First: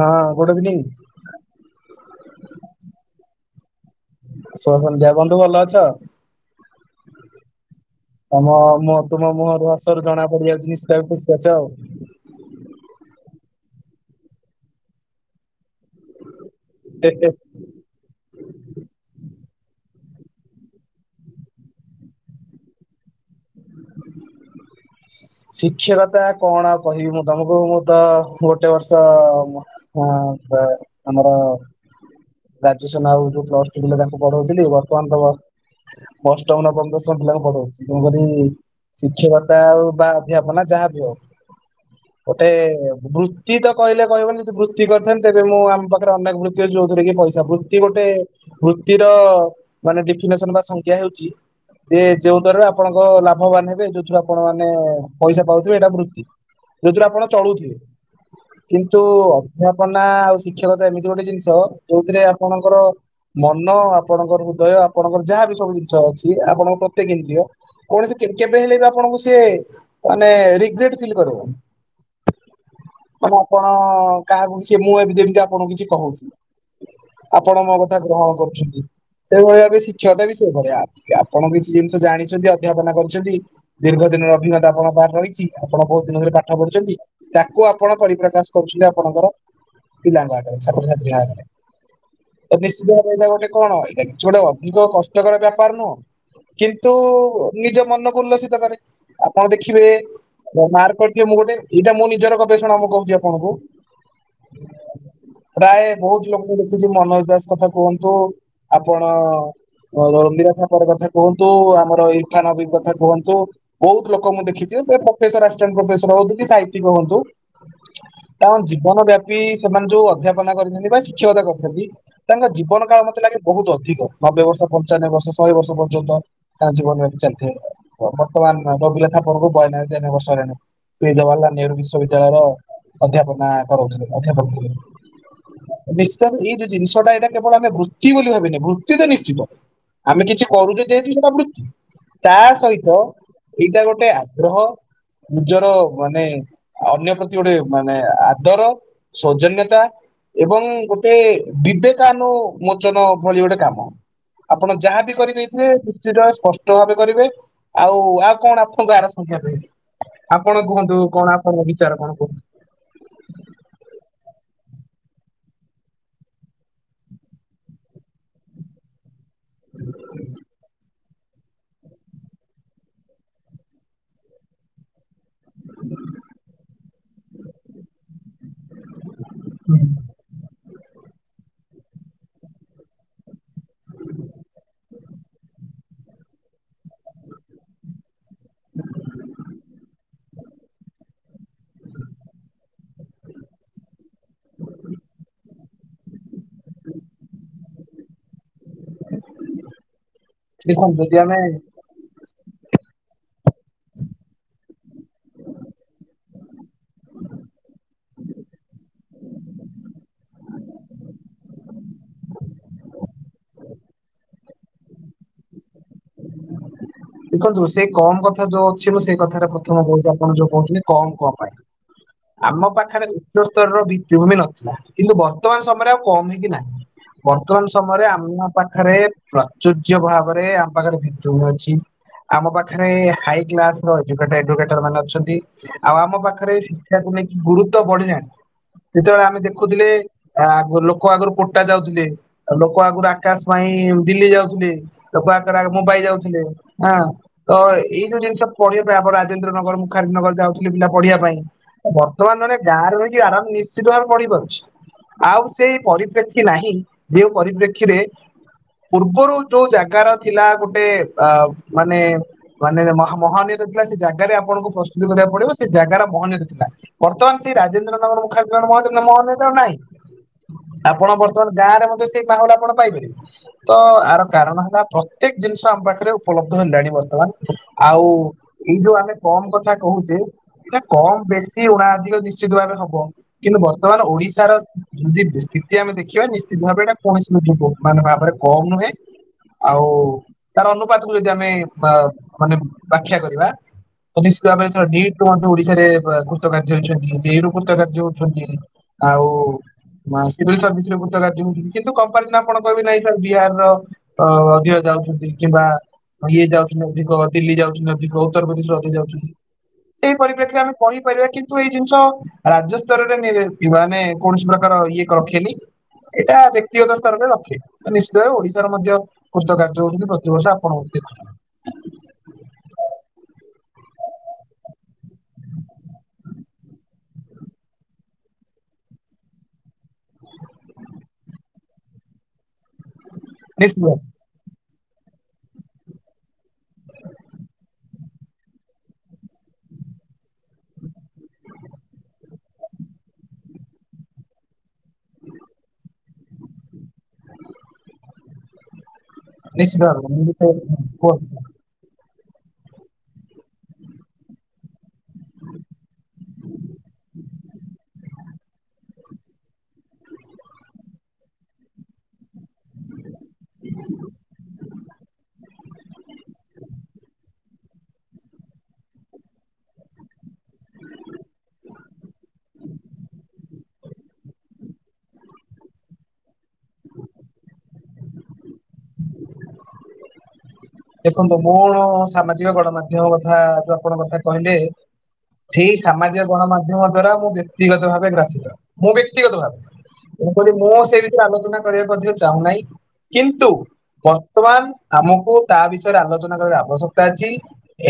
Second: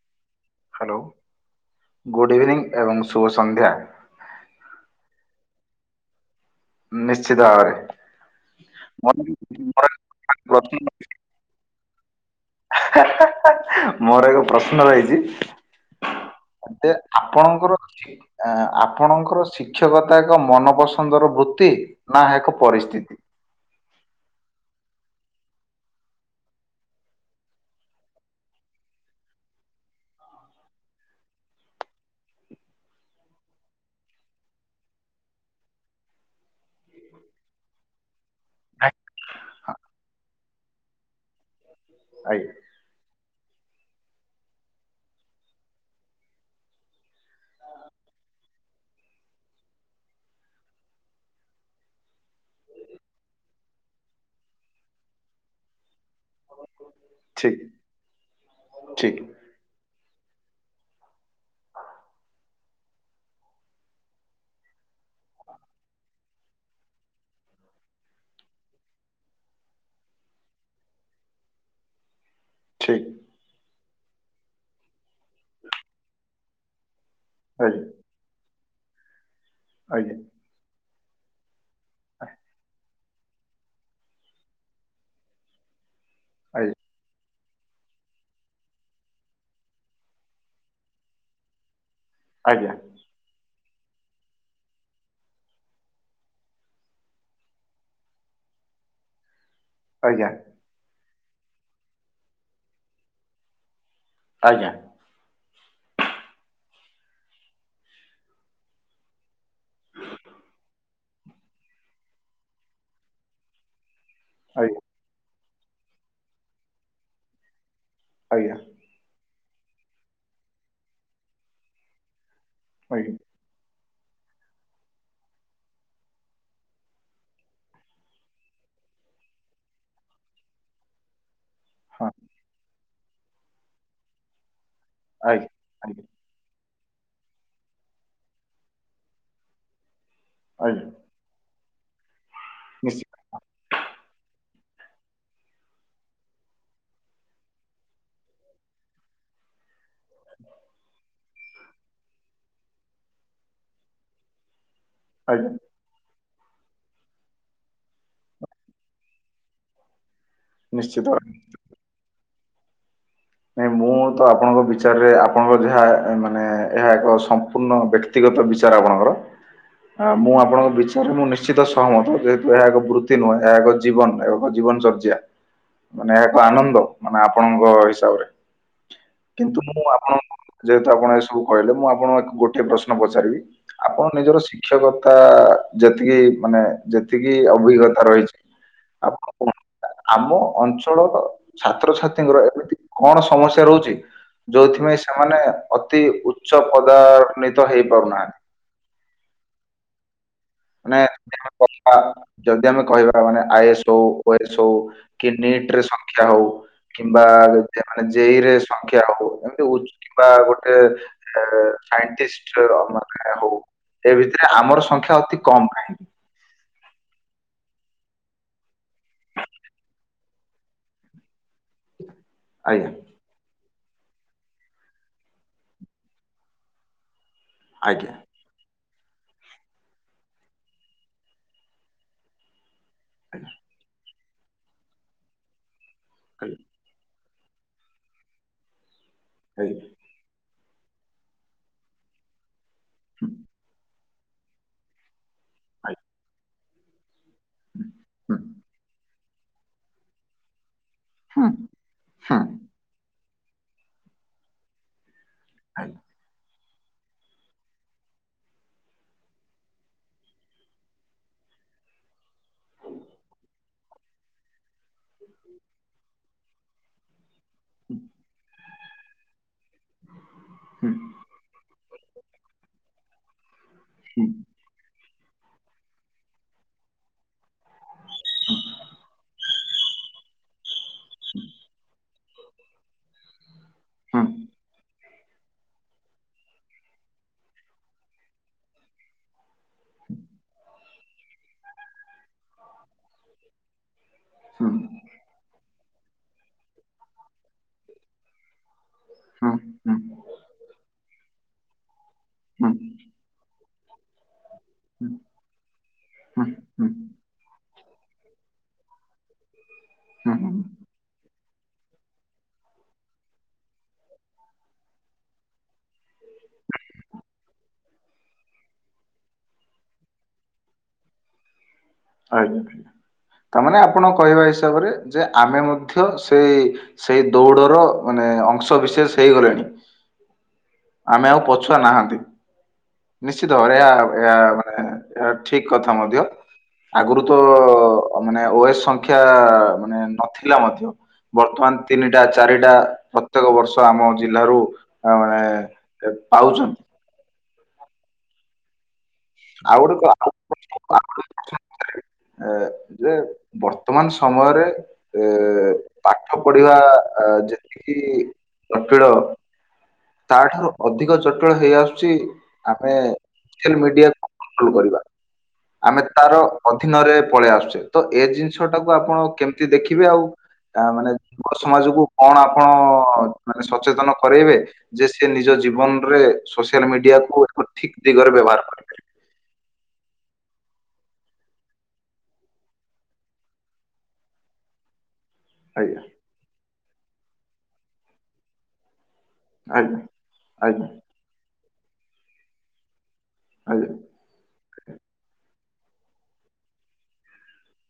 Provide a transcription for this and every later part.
ହଁ ଗୋଟେ evening, hello good evening ଏବଂ ଶୁଭ ସନ୍ଧ୍ୟା, ଶୁଭ ସନ୍ଧ୍ୟା ବନ୍ଧୁ ଭଲ ଅଛ? ନିଶ୍ଚିତ ଭାବରେ। ତମ ମୁହଁ ମୋର ମୋର ତୁମ ମୁହଁରୁ ଏକ ହସରୁ ଜଣା ପଡ଼ିବା ପ୍ରଶ୍ନ ଜିନିଷଟ, କେଚ ଆଉ, [unintelligible] ମୋର ଏକ ପ୍ରଶ୍ନ ରହିଛି, ତେ ହେ ହେ। ଆପଣଙ୍କର, ଆ-ଆ ଆପଣଙ୍କର ଶିକ୍ଷକତା ଏକ ମନପସନ୍ଦର ବୃତ୍ତି? ନା ଏକ ପରିସ୍ଥିତି, ଶିକ୍ଷକତା କଣ କହିବି ମୁଁ ତମକୁ ମୁଁ ତ ଗୋଟେ ବର୍ଷ ଆମ, ହଁ ବା ଆମର, ଗ୍ରାଜୁଏସନ ଆଉ ଯୋଉ ପ୍ଲସ୍ ଟୁଲେ ପିଲା ତାଙ୍କୁ ପଢ଼ଉଥିଲି ବର୍ତ୍ତମାନ ତମ, ଅଷ୍ଟମ ନବ ଦଶମ ପିଲାଙ୍କୁ ପଢଉଛି ତେଣୁକରି ଶିକ୍ଷକତା ଆଉ ବା ଆ ଅଧ୍ୟପ ନା ଯାହା ବି ହଉ ଗୋଟେ ଆଜ୍ଞା [unintelligible] ଚି କହିଲେ କହିବନି ଯଦି ବୃତ୍ତି କରିଥାନ୍ତେ ତେବେ ମୁଁ ଆମ ପାଖରେ ଅନେକ ବୃତ୍ତି ଅଛି ଯୋଉଥିରେ କି ପଇସା ବୃତ୍ତି ଗୋଟେ, ବୃତ୍ତିର ମାନେ ଡଫିନେସନ୍ ବା ସଂଖ୍ୟା ହେଉଛି, ଯେ ଯୋଉ ଦ୍ଵାରାରେ ଆପଣଙ୍କ ଲାଭ ବଳେଇବେ ଯୋ ଛିଳା ଆପଣ ମାନେ ପଇସା ପାଉଥିବେ ଏଇଟା ବୃତ୍ତି ଯୋଉଥିରୁ ଆପଣ, ଠିକ୍ ଚଳୁଥିଲେ କିନ୍ତୁ ଠିକ୍ ଅଧ୍ୟାପନା ଆଉ ଶିକ୍ଷକତା ଏମିତି ଗୋଟେ ଜିନିଷ୍ ତ ଯୋଉଥିରେ ଆପଣଙ୍କର, ମନ ଆପଣଙ୍କର ହୃଦୟ ଆପଣଙ୍କର ଯାହାବି ସବୁ ଜିନିଷ ଅଛି ଆପଣଙ୍କ ପ୍ରତ୍ୟେକ ଜମିତିଅ, କୌଣସି କେ କେବେ ହେଲେ ବା ଆପଣଙ୍କୁ ସିଏ ମାନେ ରିଗ୍ରେଟ୍ ଫିଲ୍ କରିବନି, ଠିକ୍, ମାନେ ଆପଣ କାହାକୁ ବି ସେ ମୁଁ ଏବେ ଯେମିତି ଆପଣଙ୍କୁ କିଛି କହୁ, ଆପଣ ମୋ କଥା ଗ୍ରହଣ କରୁଛନ୍ତି ସେଇଭଳି ବି ଆଜ୍ଞା ଶିକ୍ଷକତା ବି ସେଇଭଳିଆ, ଆପଣ କିଛି ଜିନିଷ ଜାଣିଛନ୍ତି ଅଧ୍ୟାପନା କରୁଛନ୍ତି ଦୀର୍ଘ ଦିନ ଅଭିଜ୍ଞତା ଆପଣଙ୍କ ପାଖହାର ରହିଛି, ଆପଣ ବହୁତ୍ ଦିନ ଧରେ ପାଠ ଆଜ୍ଞା ପଢ଼ୁଛନ୍ତି, ତାକୁ ଆପଣ ପରିପ୍ରକାଶ କରୁଥିଲେ ଆପଣଙ୍କର ପିଲାଙ୍କ ଆଗରେ ଛାତ୍ରଛାତ୍ରୀଙ୍କ ଆଗରେ, ତ ଆଜ୍ଞା ନିଶ୍ଚିତ ଭାବରେ ଏଇଟା ଗୋଟେ କଣ ଏଇଟା କିଛି ଗୋଟେ ଅଧିକ କଷ୍ଟକର ବେପାର ନୁହଁ, କିନ୍ତୁ ନିଜ ମନକୁ ଉଲ୍ଲସିତ କରେ ଆପଣ ଦେଖିବେ, ଆଜ୍ଞା ଦ ମାର୍କ କରିଥିବ ମୁଁ ଗୋଟେ ଏଇଟା ମୁଁ ନିଜର ଗବେଷଣା ମୁଁ କହୁଛି ଆପଣଙ୍କୁ, ଆଜ୍ଞା, ପ୍ରାୟ ବହୁତ୍ ଲୋକଙ୍କୁ ଦେଖୁଛି ମନୋଜ ଦାସ୍ କଥା କୁହନ୍ତୁ ଆପଣ, ର ରଲି ଠାକର କଥା କୁହନ୍ତୁ ଆମର ଇରଫାନ ଅବି କଥା କୁହନ୍ ବହୁତୁ ବହୁତ୍ ଲୋକ ମୁଁ ଦେଖିଛି ପ୍ରଫେସର ଆସିଛନ୍ତି ପ୍ରଫେସର ହବାକୁ ବି ସାଇଣ୍ଟି କି ହୁଅନ୍ତୁ, ତା ଆଜ୍ଞା ଆଜ୍ଞା ଜୀବନ ବ୍ୟାପୀ ସେମାନେ ଯୋଉ ଅଧ୍ୟାପନା କରିଥାଛନ୍ତି ବା ଶିକ୍ଷକତା କରିଛନ୍ତି, ତାଙ୍କ ଆଜ୍ଞା ଜୀବନକାଳ ଆଜ୍ଞା ମତେ ଲାଗେ, ବହୁତୁ ଅଧିକ ନବେ ବର୍ଷ ପଞ୍ଚାନବେ ବର୍ଷ ଶହେ ବର୍ଷ ପର୍ଯ୍ୟନ୍ତ ତାଙ୍କ ଜୀବନ ବ୍ୟାପି ଚାଲିଥାଏ, ବ ବର୍ତମାନ ନବେକର ପର୍ବ କୁ ବାୟା ନବେ ତେୟା ନବେ ବର୍ଷ ହେଲାଣି ଶ୍ରୀ ଜବାହରଲାଲ ନେହେରୁ ହଁ ବିଶ୍ୱବିଦ୍ୟାଳୟର, ଅଧ୍ୟାପନା କରାଉଥିଲେ ଅଧ୍ୟାପକଥିଲେ, ଆଗ୍ ନିଶ୍ଚିତ ଭାବେ ଏ ଯୋଉ ଜିନିଷଟା ଏଇଟା କେବଳ ଆମେ ବୃତ୍ତି ବୋଲି ଭାବି ନେ ବୃତ୍ତି ତ ନିଶ୍ଚିତ। ଆମେ କିଛି ଆଜ୍ଞା କରୁଛେ ଯେହେତୁ ସେଟା ବୃତ୍ତି ତା ସହିତ। ନିଶ୍ଚିତ ଏଇଟା ଗୋଟେ ଆଗ୍ରହ। ନିଜର ମାନେ ଅନ୍ୟ ପ୍ରତି ଗୋଟେ ମାନେ ଆଦର। ସୌଜନ୍ୟତା। ଏବଂ ଗୋଟେ ବିବେକାନୁମୋଚନ ଭଳି ଗୋଟେ କାମ। ଆପଣ ଯାହାବି। କରିବେ ଆଜ୍ଞା ହେ ରୁଚିର ସ୍ପଷ୍ଟ ଭାବେ କରିବେ ଆଉ, ଆଉ କଣ ଆପଣଙ୍କୁ ଆର ସଂଖ୍ୟା କହିବି। ଆପଣ କୁହନ୍ତୁ ନିଶ୍ଚିତ। କଣ ଆପଣଙ୍କ ବିଚାର କଣ କୁହନ୍ତୁ। ନାଇ ମୁଁ ତ ଆପଣଙ୍କ ବିଚାରରେ ଆପଣଙ୍କ ଯାହା ମାନେ ଏହା ଏକ ସମ୍ପୂର୍ଣ୍ଣ ବ୍ୟକ୍ତି। ବ୍ୟତିଗତ ବିଚାର ଆପଣଙ୍କର। ଆ ମୁଁ ଆପଣଙ୍କ ବିଚାରରେ ମୁଁ ନିଶ୍ଚିତ ସହମତ ଯେହେତୁ ଏହା ଏକ ବୃତ୍ତି ନୁହେଁ ଏହା ଏକ। ଜୀବନ ପାଇବ କ ଜୀବନଚର୍ଯ୍ୟା। ମାନେ ଏହା ଏକ ଆନନ୍ଦ ମାନେ ଆପଣଙ୍କ ହିସାବରେ। କିନ୍ତୁ ମୁଁ ଆପଣ ଙ୍କୁ ଯେହେତୁ ଆପଣ ଆଜି ସବୁ କହିଲେ ମୁଁ ଆପଣଙ୍କୁ ଗୋଟିଏ ପ୍ରଶ୍ନ ପଚାରିବି। ଆପଣ ନିଜର ଶିକ୍ଷକତା ଯେତିକି ମାନେ ଯେତିକି ଅଭିଜ୍ଞତା ରହିଛି। ଆପଣ କଣ ଆମ ଅଞ୍ଚଳର ଛାତ୍ରଛାତ୍ରୀଙ୍କର ଏମିତି। କଣ ସମସ୍ୟା ରହୁଛି। ଯୋଉଥିପାଇଁ ସେମାନେ ଅତି ଉଚ୍ଚ ପଦାନିତ ହେଇପାରୁନାହାନ୍ତି। ଦେଖନ୍ତୁ ନାଇଁ ଯଦି ଯାହା ଆମେ କଲେ। ବା ଯଦି ଆମେ କହିବା ମାନେ ଆଇଏସ୍ ହଉ ଓ ଏସ୍ ହଉ କି ନିଟିରେ ସଂଖ୍ୟା ହଉ। କିମ୍ବା ଯଦି ମାନେ ଜେଇରେ ସଂଖ୍ୟା ହଉ ଏମିତି କିମ୍ବା ଗୋଟେ। ଯେ ସାଇଟିଷ୍ଟି ମାନେ ହଉ ଏ ଭିତରେ ଆମର ସଂଖ୍ୟା ଅତି କମ୍ କାହିଁକି। ଦେଖନ୍ତୁ ସେଇ କମ୍ କଥା ଯୋଉ ଅଛି ମୁଁ ସେଇ କଥାରେ ପ୍ରଥମ କୋଉଠି ଆପଣ ଯୋଉ କହୁଥିଲେ କମ୍, କମ୍ ପାଇଁ। ଆମ ଆଜ୍ଞା ପାଖରେ। ଉଚ୍ଚ ସ୍ତରରେ ଭିତ୍ତିଭୂମି ନଥିଲା କିନ୍ତୁ ବର୍ତ୍ତମାନ ସମୟରେ ଆଉ କମ୍ ହେଇକି ନାହିଁ। ବର୍ତ୍ତମାନ ସମୟରେ ଆଜ୍ଞା ଆମ ପାଖରେ। ପ୍ରଚୁଯ୍ୟ ଭାବରେ ଆମ ପାଖରେ ଭିତ୍ତିଭୂମି ଅଛି ଆମ ପାଖରେ ହାଇଟି ମ୍ୟାପ ର ଅଛି। ହେପାଟାଇଟିର ହେକ୍ଟର ମାନେ ଅଛନ୍ତି ଆଉ ଆମ ପାଖରେ। ଆଜ୍ଞା ଶିକ୍ଷା କୁ ନେଇ ଗୁରୁତ୍ୱ ବଢିନାହିଁ ସେତେବେଳେ ଆମେ ଆଜ୍ଞା ଦେଖୁଥିଲେ। ଆ ଲୋକ ଆଗୁରୁ କୋଟା ଯାଉଥିଲେ ଲୋକ ଆଗୁରୁ ହୁଁ ଆକାଶ ପାଇଁ ଦିଲ୍ଲୀ ଯାଉଥିଲେ। ଲୋକ ଆକାର ମୋ ଆଜ୍ଞା ପାଇଯାଉଥିଲେ ଆ ତ ଏଇ ଯୋଉ ହୁଁ ଜିନିଷ ପଢିବା ପାଇଁ ଆମ ରାଜେନ୍ଦ୍ର ନଗର ମୁ। ଖାରନଗର ଯାଉଥିଲେ ପିଲା ପଢିବା ପାଇଁ ହୁଁ ହୁଁ ବର୍ତ୍ତମାନ ରେ। ଗାଁ ରହିଛି ଆରାମେ ନିଶ୍ଚିତ ଭାବରେ ପଢି ପାରୁଛି ଆଉ ସେଇ ଆଜ୍ଞା ପରିପ୍ରେକ୍ଷୀ ନାହିଁ। ଯେଉ ପରିପ୍ରେକ୍ଷୀରେ ପୂର୍ବରୁ ଯୋଉ ଜାଗାର ଥିଲା ଗୋଟେ ଆବ। ମାନେ। ମାନେ ମ ମହାନୀୟ ଥିଲା ସେ ଜାଗାରେ ଆପଣଙ୍କୁ ପ୍ରସ୍ତୁତି କରିବାକୁ ପଡିବ ସେ ଜାଗାର ମହାନୀୟ ତା ଥିଲା। ବର୍ତ୍ତମାନ ସେ ହୁଁ ରାଜେନ୍ଦ୍ରନଗର ମୁଖ୍ୟଦ୍ରୀର ମହାନିୟ ତା ନାହିଁ। ହୁଁ। ଆପଣ ବର୍ତ୍ତମାନେ ଗାଁ ରେ ମଧ୍ୟ ସେଇ ପାଗ ଟା ଆପଣ ପାଇବେ ତ ଆର ଆଜ୍ଞା କାରଣ ହେଲା ପ୍ର ପ୍ରତ୍ୟେକ ଜିନିଷ ଆମ ପାଖରେ ଉପଲବ୍ଧ ହେଲାଣି ବର୍ତ୍ତମାନ ଆଉ ଏଇ ଯୋଉ ଆମେ କମ୍ କଥା। କହୁଛେ ଏ କମ୍ ବେଶୀ ଉଣାଧିକ ନିଶ୍ଚିତ ଭାବେ ହବ। କିନ୍ତୁ ବର୍ତ୍ତମାନ ଓଡିଶାର ଯଦି ସ୍ଥିତି ଆମେ ଦେଖିବା ନିଶ୍ଚିତ ଭାବେ ଏଇଟା କୌଣସି ମୂଲ୍ୟ କୁ। ମାନେ ଭାବରେ କମ୍ ନୁହେଁ। ଆଉ ତାର ଅନୁପାତ କୁ ଯଦି ଆମେ ବା ମାନେ। ବାଖ୍ୟା କରିବା ନିଶ୍ଚିତ ଭାବରେ ନିଟି ର ଓଡିଶାରେ କୃତ କାର୍ଯ୍ୟ ହେଇଛନ୍ତି ଯେଇରୁ। ଗତେ [inaudible] କାର୍ଯ୍ୟ ଜଉ ଅଛନ୍ତି ଆଉ ସରେ [inaudible] ରାଜି ହଉଛନ୍ତି କିନ୍ତୁ କମ୍ପାରିରେ ଆପଣ କହିବେ ନାହିଁସାର୍ ବିହାର ର। ଅ ଅଧିକ ଯାଉଛନ୍ତି କିମ୍ବା ତ ଇଏ ଯାଉଛନ୍ତି ଅଧିକ ଦିଲ୍ଲୀ ଯାଉଛନ୍ତି ଅଧିକ ଉତ୍ତରପ୍ରଦେଶରେ ଅଧିକ ଯାଉଛନ୍ତି। ସେଇ ପରିପ୍ରେକ୍ଷୀରେ ଆମେ କହିପାରିବା କିନ୍ତୁ ଏଇ ଜିନିଷ ରାଜ୍ୟ ସ୍ତରରେ ନି ମାନେ କୌଣସି ପ୍ରକାର ଇଏକ ରଖେନି ଏଇଟା ବ୍ୟକ୍ତିଗତ ସ୍ତରରେ ରଖେ ତ ନିଶ୍ଚିତ ଭାବବେ ଓଡିଶାର ମଧ୍ୟ କୃତ କାର୍ଯ୍ୟ ହଉଛନ୍ତି ପ୍ରତିବର୍ଷ କଣ [inaudible] ଆଜ୍ଞା ତାମାନେ ଆପଣ କହିବା ହିସାବରେ ଯେ ଆମେ ମଧ୍ୟ ସେ ସେଇ ଦୌଡର ମାନେ ଅଂଶ ବିଶେଷ ହେଇଗଲେଣି। ଆମେ ଆଉ ପଛୁଆ ନାହାନ୍ତି। ନିଶ୍ଚିତ ଭାବରେ ଏହା ଭାବେ ଏହା ମାନେ ଏହା ଠିକ କଥା ମଧ୍ୟ ଆଗରୁ ତ ମାନେ ଓଏସ୍ ସଂଖ୍ୟା ମାନେ ନଥିଲା ମଧ୍ୟ। ବର୍ତ୍ତମାନ ତିନିଟା ଚାରିଟା ପ୍ରତ୍ୟେକ ବର୍ଷ ଆମ ଜିଲ୍ଲାରୁ ଅ ମାନେ ପାଉଛ? ନିଶ୍ଚିତ ଆଉରି କ ଭାବେ ମୁଁ ବି ତ କୁହନ୍ତୁ ଏ ଯେ ବର୍ତ୍ତମାନ ସମୟରେ ଏ ପାଠ ପଢିବା ଯେତିକି ଜଟିଳ ତାଠାରୁ ଅଧିକ ଜଟିଳ ହେଇ ଆସୁଛି ଆମେ ସୋସିଆଲ ମିଡିଆକୁ କଣ୍ଟ୍ରୋଲ କରିବା। ଆମେ ତାର ଅଧୀନରେ ପଳେଇ ଆସୁଛେ ତ ଏ ଜିନିଷ ଟାକୁ ଆପଣ କେମିତି ଦେଖିବେ ଆଉ ଆ ମାନେ ଯୁବ ସମାଜକୁ କଣ ଆପଣ ମାନେ ସଚେତନ କରେଇବେ। ଯେ ସେ ନିଜ ଜୀବନରେ ସୋସିଆଲ ମିଡିଆକୁ ଏକ ଠିକ ଦିଗରେ ବ୍ୟବହାର କରେ। ଦେଖନ୍ତୁ ମୁଁ ସାମାଜିକ ଗଣମାଧ୍ୟମ କଥା ଯୋଉ ଆପଣ କଥା କହିଲେ ସେଇ ଆଜ୍ଞା ସାମାଜିକ ଗଣମାଧ୍ୟମ ଦ୍ଵାରା ମୁଁ ବ୍ୟକ୍ତିଗତ ଭାବେ ଗ୍ରାସିତ ମୁଁ ବ୍ୟକ୍ତିଗତ ଭାବେ ଆଜ୍ଞା ମୁଁ କହିଲି ମୁଁ ଆଜ୍ଞା ସେ ବିଷୟ ଆଲୋଚନା କରିବାକୁ ମଧ୍ୟ ଚାହୁଁନାହିଁ। କିନ୍ତୁ ଆଜ୍ଞା ବର୍ତ୍ତମାନ ଆମକୁ ତା ବିଷୟରେ ଆଲୋଚନା କରିବା ଆବଶ୍ୟକତା ଅଛି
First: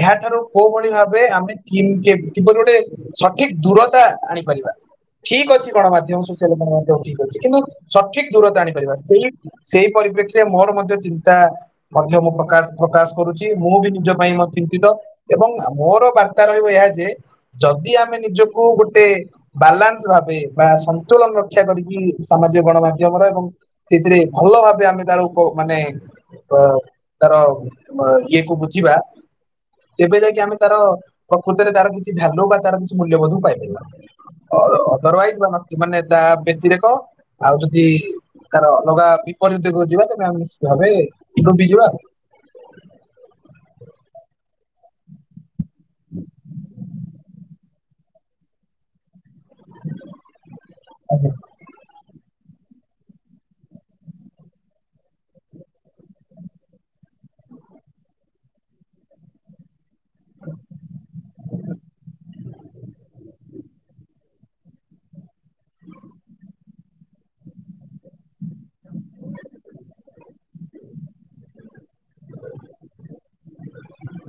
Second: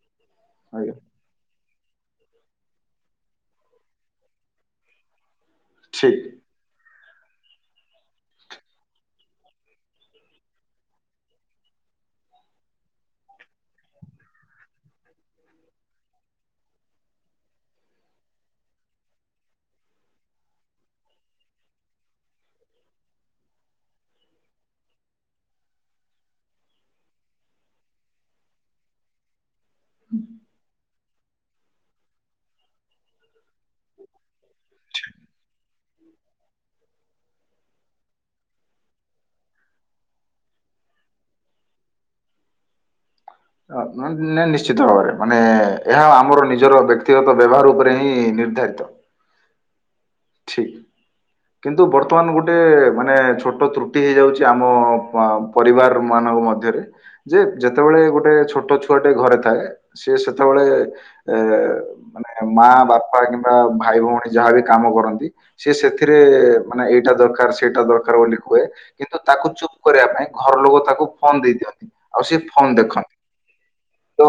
ଏହାଠାରୁ କୋଉଭଳି ଆଜ୍ଞା ଭାବେ ଆମେ କିପରି ଗୋଟେ ସଠିକ ଦୂରତା ଆଣିପାରିବା ଠିକ ଅଛି ଠିକ। ଗଣମାଧ୍ୟମ ସ ସେ ଲୋକ ମଧ୍ୟ ଠିକ୍ ଅଛି କିନ୍ତୁ ସଠିକ ଦୂରତା ଆଣିପାରିବ ସେଇ ସେଇ ପରିପ୍ରେକ୍ଷୀରେ ମୋର ମଧ୍ୟ ଚିନ୍ତା ମଧ୍ୟ ମୁଁ ପ୍ରକାଶ କରୁଛି ମୁଁ ବି ନିଜ ପାଇଁ ମତ ଚିନ୍ତିତ ଏବଂ ମୋର ବାର୍ତ୍ତା ରହିବ ଏଇଆ ଯେ ଯଦି ଆମେ ନିଜକୁ ଗୋଟେ ବାଲାନ୍ସ ଭାବେ ବା ସନ୍ତୁଳନ ରକ୍ଷା କରିକି ସାମାଜିକ ଗଣମାଧ୍ୟମରେ ଏବଂ ସେଥିରେ ଭଲ ଭାବେ ଆମେ ତାର ଉପ ମାନେ ଅ ତାର ଇଏକୁ ବୁଝିବା ତେବେ ଯାଇକି ଆମେ ତାର ପ୍ରକୃତରେ ତାର କିଛି ଭାଲ୍ୟୁ ବା ତାର କିଛି ମୂଲ୍ୟ ମଧ୍ୟ ପାଇପାରିବା। ଠିକ। ଅଦରୱାଇଜି ବା ସେମାନେ ତା ବ୍ୟତିରେକ ଆଉ ଯଦି ତାର ଅଲଗା ବିପରିତ ଦିଗକୁ ଯିବା ତେବେ ଆମେ ନିଶ୍ଟିତ ଭାବେ ଡୁବି ଯିବା। [inaudible] ମାନେ ନିଶ୍ଚିତ ଭାବରେ ମାନେ ଏହା ଆମର ନିଜର ବ୍ୟକ୍ତି ବ୍ୟତିଗତ ବ୍ୟବହାର ଉପରେ ହିଁ ନିର୍ଧାରିତ। ଠିକ୍। ଆଜ୍ଞା। କିନ୍ତୁ ବର୍ତ୍ତମାନ ଗୋଟେ ମାନେ ଛୋଟ ତ୍ରୁଟି ହେଇଯାଉଛି ଆମ ପରିବାର ମାନଙ୍କ ମଧ୍ୟରେ ଯେ ଯେତେବେଳେ ଗୋଟେ ଛୋଟ ଛୁଆଟେ ଘରେ ଥାଏ ସିଏ ସେତେବେଳେ ଏ ମାନେ ମା ବାପା କିମ୍ବା ଭାଇ ଭଉଣୀ ଯାହାବି କାମ କରନ୍ତି ସିଏ ସେଥିରେ ମାନେ ଏଇଟା ଦରକାର ସେଇଟା ଦରକାର ବୋଲି କୁହେ କିନ୍ତୁ ତାକୁ ଚୁପ୍ କରିବା ପାଇଁ ଘର ଲୋକ ତାକୁ ଫୋନ ଦେଇ ଦିଅନ୍ତି ଆଉ ସେ ଫୋନ ଦେଖନ୍ତି ତ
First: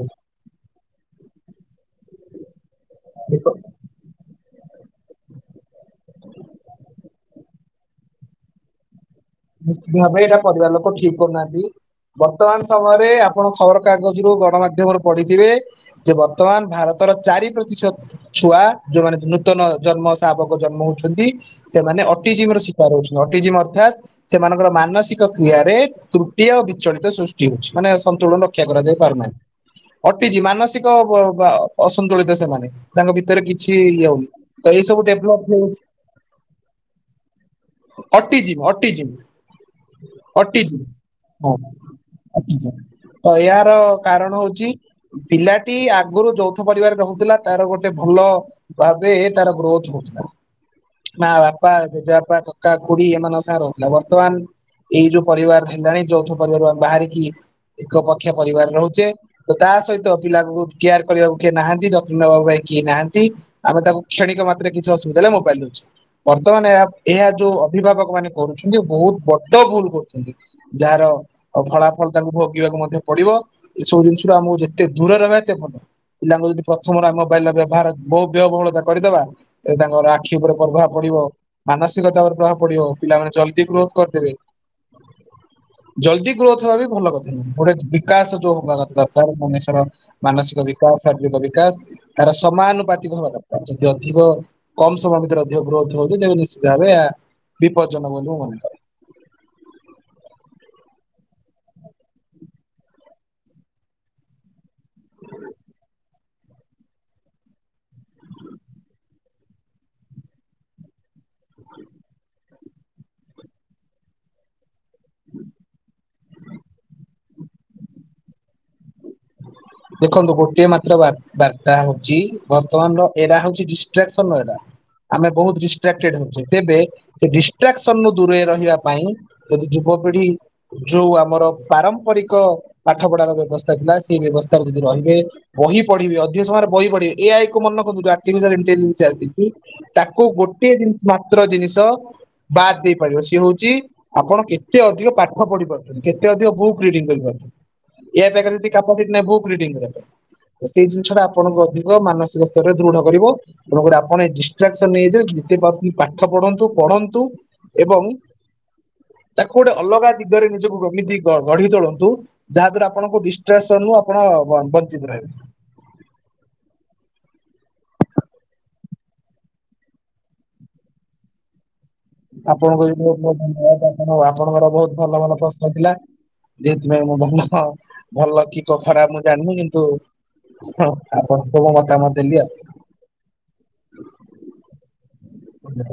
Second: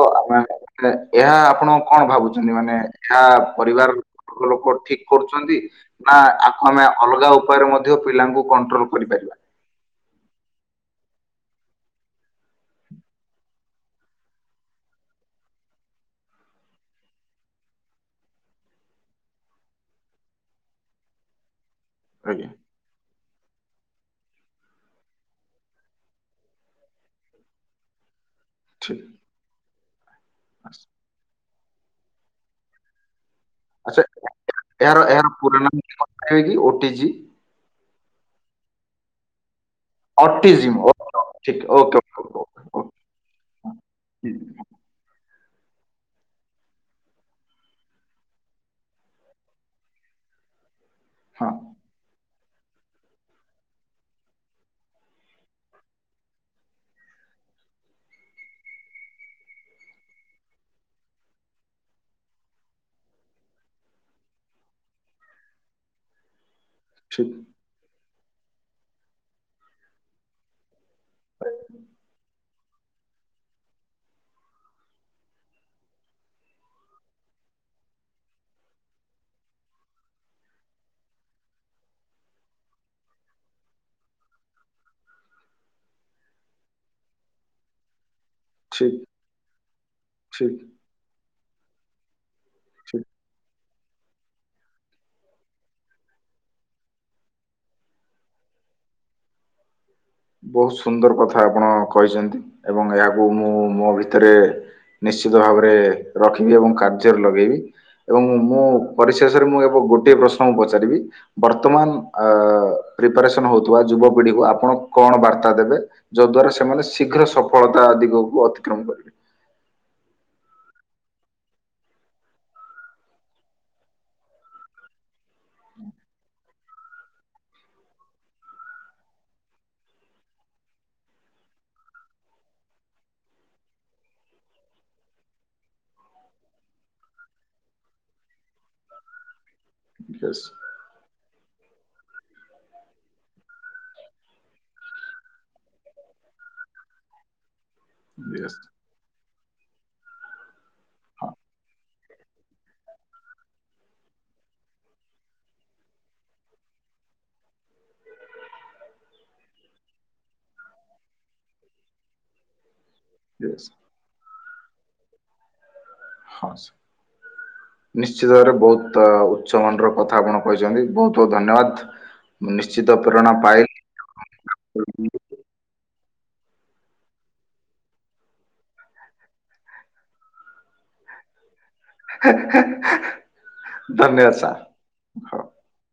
ଏହା ଆପଣ କଣ ଭାବୁଛନ୍ତି ମାନେ ଏହା ଏକ- ପରିବାର ଲୋକ ଠିକ୍ କରୁଛନ୍ତି ନା ଆକୁ ଆମେ ଅଲଗା ଉପାୟରେ ମଧ୍ୟ ପିଲାଙ୍କୁ କଣ୍ଟ୍ରୋଲ କରିପାରିବା ନିଶ୍ଚିତ ଭାବେ ଏଇଟା ପରିବାର ଲୋକ ଠିକ୍ କରୁନାହାନ୍ତି ବର୍ତ୍ତମାନ ସମୟରେ ଆପଣ ଖବର କାଗଜ ରୁ ଗଣମାଧ୍ୟମରେ ପଢିଥିବେ ଯେ ବର୍ତ୍ତମାନ ଭାରତର ଚାରି ପ୍ରତିଶତ ଛୁଆ ଯୋଉମାନେ ନୂତନ ଜନ୍ମ ଶାବକ ଜନ୍ମ ହଉଛନ୍ତି ସେମାନେ ଆଜ୍ଞା ଅଟିଜିମ୍ ର ଶିକାର ହଉଛନ୍ତି ଅଟିଜିମ୍ ଅର୍ଥାତ୍ ସେମାନଙ୍କର ମାନସିକ କ୍ରିୟାରେ ତୃଟି ଓ ବିଚଳିତ ସୃଷ୍ଟି ହଉଛି ମାନେ ସନ୍ତୁଳନ ରକ୍ଷା ଠିକ କରାଯାଇ ପାରୁନାହିଁ ଅଟିଜି ମାନସିକ ଅସନ୍ତୁଳିତ ସେମାନେ ତାଙ୍କ ଭିତରେ କିଛି ଇ ଆଚ୍ଛା ହଉନି ତ ଏଇ ଏହାର ସବୁ ଏହାର ପୁରା ଡେଭଲପଉ ନାମ ଟିକେ କହିପାରିବେ କି ଓଟିଜି? ଅଟିଯିବ୍ ଅଟିଯିବ୍ ଅଟିଜିମ୍ ଓକେ, ଅଟିଯିବ୍ ଠିକ ହଁ ଓକେ ଓକେ ଆ ଓକେ ଓକେ, ତ ଏହାର ଓକେ। କାରଣ ହଉଛି ପିଲାଟି ଆଗରୁ ଯୌଥ ପରିବାର ରହୁଥିଲା ତାର ଗୋଟେ ଭଲ ଭାବେ ଏ ତାର ଗ୍ରୋଥ ହଉଥିଲା ମା ହଁ ବାପା ଜେଜେ ବାପା କକା ଖୁଡି ଏମାନଙ୍କ ସାଙ୍ଗେ ରହୁଥିଲା ବ ବର୍ତ୍ତମାନ ଏଇ ଯୋଉ ପରିବାର ହେଲାଣି ଯୌଥ ପରିବାର ବାହାରିକି ଏକ ପକ୍ଷ ପରିବାର ରହୁଛେ ତ ତା ସହିତ ପିଲାକୁ କେୟାର କରିବାକୁ କିଏ ନାହାନ୍ତି ଯତ୍ନ ନବା ପାଇଁ କିଏ ନାହାନ୍ତି ଆମେ ତାକୁ କ୍ଷଣିକ ମାତ୍ରରେ କିଛି ଅସୁବିଧା ହେଲେ ମୋବାଇଲ ଦଉଛୁ ବର୍ତ୍ତମାନ ଏହା ଏହା ଠିକ ଯୋଉ ଅଭିଭାବକ ମାନେ କରୁଛନ୍ତି ବହୁତ ବଡ ଭୁଲ କରୁଛନ୍ତି ଯାହାର ଫଳାଫଳ ତାଙ୍କୁ ଭୋଗିବାକୁ ମଧ୍ୟ ପଡିବ ଏ ସବୁ ଜିନିଷ ରୃ ଆମକୁ ଯେତେ ଦୂରେ ରହିବା ଏତେ ଭଲ ପିଲାଙ୍କୁ ଯଦି ପ୍ରଥମର ମୋବାଇଲ ବ୍ୟବହାର ବହୁ ବ୍ୟୟବହୁଳତା କରିଦବା ତାଙ୍କର ଆଖି ଉପରେ ପ୍ରଭାବ ପଡିବ ମାନସିକତା ଉପରେ ପ୍ରଭାବ ପଡିବ ପିଲାମାନେ ଚ ଗ୍ରୋଥ କରିଦେବେ ଜଲ୍ଦି ଗ୍ରୋଥ୍ ହେବା ବି ଭଲ କଥା ନୁହଁ ଗୋଟେ ବିକାଶ ଯୋଉ ହବା ଠିକ ଦରକାର ମଣିଷର ଠିକ ମାନସିକ ଠିକ। ବିକାଶ ଶାରୀରିକ ବିକାଶ ତାର ସମାନୁପାତିକ ହବା ଦରକାର୍ ଆଉ ଯଦି ଅଧିକ କମ୍ ସମୟ ଭିତରେ ଅଧିକ ଗ୍ରୋଥ ହଉଛି ତେବେ ନିଶ୍ଚିତ ଭାବେ ଏହା ବିପଦଜନକ ବୋଲି ମନେ ହୁଏ ବହୁତ ସୁନ୍ଦର କଥା ଆପଣ କହିଛନ୍ତି ଏବଂ ଏହାକୁ ମୁଁ ମୋ ଭିତରେ ନିଶ୍ଚିତ ଭାବରେ ରଖିବି ଏବଂ କାର୍ଯ୍ୟରେ ଲଗେଇବି ଏବଂ ମୁଁ ପରିଶେଷରେ ମୁଁ ଏବେ ଗୋଟିଏ ପ୍ରଶ୍ନକୁ ପଚାରିବି ବର୍ତ୍ତମାନ ଆ ପ୍ରିପାରେସନ ହଉଥିବା ଯୁବପିଢିକୁ ଆପଣ କଣ ବାର୍ତ୍ତା ଦେବେ ଯୋ ଦ୍ଵାରା ସେମାନେ ଶୀଘ୍ର ସଫଳତା ଦିଗକୁ ଅତିକ୍ରମ କରିବେ ଦେଖନ୍ତୁ ଗୋଟିଏ ମାତ୍ର ବା ବାର୍ତ୍ତା ହଉଛି ବର୍ତ୍ତମାନର ଏରା ହଉଛି ଡିଷ୍ଟ୍ରାକ୍ସନ ର ଏ [inaudible] ଆମେ ବହୁତ ଡିଷ୍ଟ୍ରାକ୍ଟେଡ ହଉଛେ ତେବେ ସେ ଡିଷ୍ଟ୍ରାକ୍ସନ ରୁ ଦୂରେଇ ରହିବା ପାଇଁ ଯଦି ଯୁବପିଢି ଯୋଉ ଆମର ପାରମ୍ପରିକ ପାଠ ପଢାର ବ୍ୟବସ୍ଥା ଥିଲା ସେଇ ବ୍ୟବସ୍ଥାରେ ଯଦି ରହିବେ ବହି ପଢିବେ ଅଧିକ ସମୟରେ ବହି ପଢିବ ଏଇ ଆଇକୁ ମନେ ରଖୁ ଆରଟିଫିସିଏଲ୍ ଇନ୍‌ଟେଲିଯେନ୍ସ ଆସିଚି ତାକୁ ୟେସ୍ ଗୋଟିଏ ମାତ୍ର ଜିନିଷ ବାଦ୍ ଦେଇ ପାରିବ ସିଏ ହଉଛି ଆପଣ କେତେ ଅଧିକ ପାଠପଢ଼ି ପାରୁଛନ୍ତି କେତେ ଅଧିକ ବୁକ୍ ରିଡିଙ୍ଗ କରିପାରୁଛନ୍ତି? ଏୟା କରିବା ୟେସ୍ ଯଦି କାମ କିଛି ନାହିଁ ବୁକ୍ ରିଡ଼ିଂ କରିବା ସେଇ ଜିନିଷଟା ହଁ ଆପଣଙ୍କ ଅଧିକ ମାନସିକ ତେବେ ଦୃଢ କରିବ ତେଣୁ ଗୋଟେ ଆପଣ ଏ ଡିଷ୍ଟ୍ରାକ୍ସନ ନେଇଯାଆନ୍ତୁ ଯେତେ ପାଠ ପଢନ୍ତୁ ପଢନ୍ତୁ ଏବଂ ତାକୁ ଗୋଟେ ଅଲଗା ଦିଗରେ ନିଜକୁ ଏମିତି ଗଢି ତୋଳନ୍ତୁ ଯାହା ଦ୍ରାରା ଆପଣଙ୍କୁ ୟେସ୍ ଡିଷ୍ଟ୍ରେସନ ଆପଣ ବ ବଞ୍ଚିତ ରହିବେ। ହଉସ୍ ନିଶ୍ଚିତ ଭାବରେ ବହୁତ ଉଚ୍ଚ ମନର କଥା ଆପଣ କହିଛନ୍ତି ବହୁତ ବହୁତ ଧନ୍ୟବାଦ। ଁ ଆପଣଙ୍କୁ ବି ବହୁତ ବହୁତ ଧନ୍ୟବାଦ ଆପ ଆପଣଙ୍କର ବହୁତ ଭଲ ଭଲ ପ୍ରଶ୍ନ ଥିଲା। ଯେଥିପାଇଁ ମୁଁ ଭଲ ଭଲ କି କ ଖରାପ ମୁଁ ଜାଣିନି କିନ୍ତୁ ହଁ ଆପଣ ସବୁ ମତେ ହେଁ-ହେଁ-ହେଁ-ହେଁ ଧନ୍ୟବାଦ ସାର୍। ଆଉ।